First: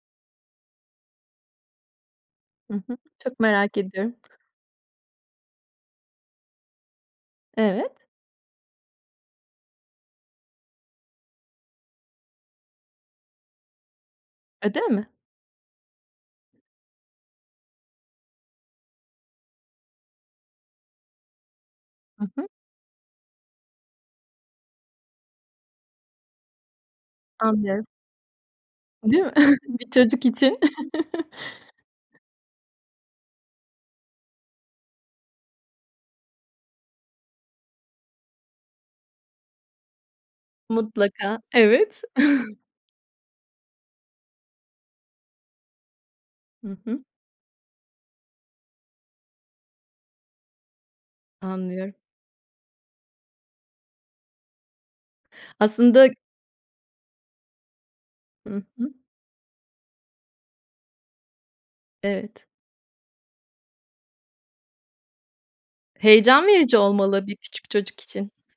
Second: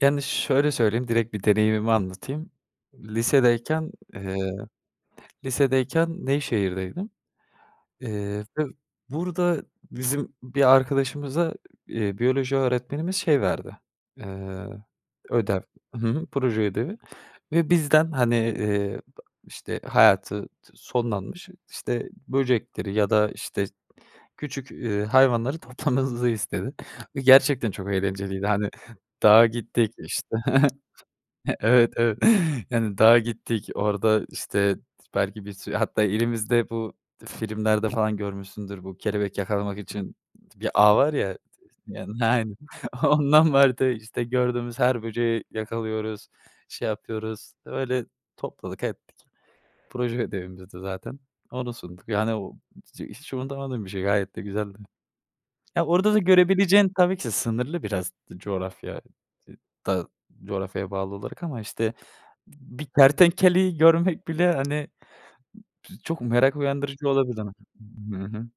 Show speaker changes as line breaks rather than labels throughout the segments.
Yani, şöyle söyleyeyim, direkt bir deneyimimi anlatayım.
Hı hı. Çok merak
Lisedeyken,
ediyorum.
ııı, lisedeyken Nevşehir'deydim.
Evet.
Eee ve burada bizim bir arkadaşımıza, iii, biyoloji öğretmenimiz şey verdi, eee,
Ödev mi?
ödev. Hı hı. Proje ödevi ve bizden hani, ııı, işte hayatı sonlanmış işte
Hı hı.
böcekleri ya da işte küçük, ııı, hayvanları toplamamızı istedi. Ve gerçekten
Anlıyorum.
çok eğlenceliydi. Hani,
Değil mi?
dağa
Bir
gittik
çocuk
işte.
için.
Evet, evet. Yani, dağa gittik. Orada işte t belki bir sürü; hatta elimizde bu filmlerde falan görmüşsündür, bu kelebek yakalamak için bir ağ var ya.
Mutlaka, evet.
Yani, aynen. Ondan vardı işte. Gördüğümüz her böceği yakalıyoruz,
Hı
şey
hı.
yapıyoruz. Öyle topladık ettik. Proje ödevimizdi zaten. Onu
Anlıyorum.
sunduk. Yani [unintelligible] hiç unutamadığım bir şey gayet de güzeldi. Ya,
Aslında
orada da görebileceğin tabii ki sınırlı biraz
Hı hı.
coğrafya dı da coğrafyaya bağlı olarak ama işte
Evet.
b bir kertenkeleyi görmek bile hani ç çok
Heyecan
merak
verici
uyandırıcı
olmalı, bir
olabilir hani.
küçük çocuk
Hı
için.
hı,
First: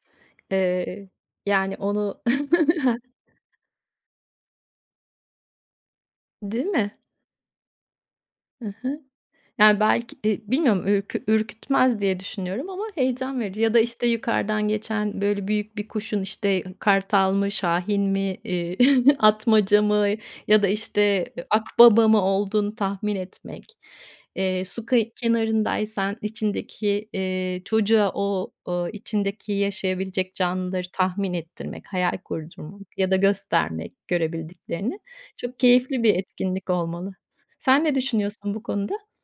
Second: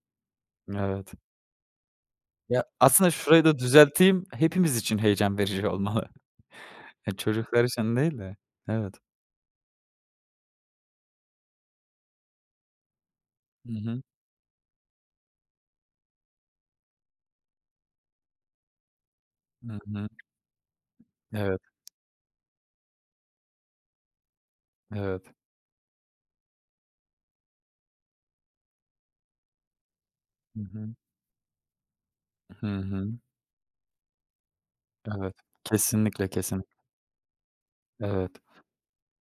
Eee,
evet.
yani onu
Ya, aslında şurayı
[unintelligible]
da düzelteyim, hepimiz için heyecan verici olmalı.
Değil mi?
E, çocuklar için değil de.
Hı
Evet.
hı. Yani, belki, e, bilmiyorum ür ürkütmez diye düşünüyorum ama heyecan verici. Ya
Hı
da
hı.
işte yukarıdan geçen böyle büyük bir kuşun işte kartal mı, şahin mi, iii,
Hı
atmaca mı?
hı.
Ya da işte
Evet.
akbaba mı olduğunu tahmin etmek. Eee, su kı
Evet.
kenarındaysan içindeki, eee, çocuğa o o içindeki yaşayabilecek
Hı
canlıları
hı.
tahmin ettirmek, hayal
Hı
kurdurmak
hı.
ya da göstermek görebildiklerini.
Evet.
Çok keyifli bir
Kesinlikle, kesin
etkinlik olmalı. Sen ne
Evet.
düşünüyorsun bu konuda?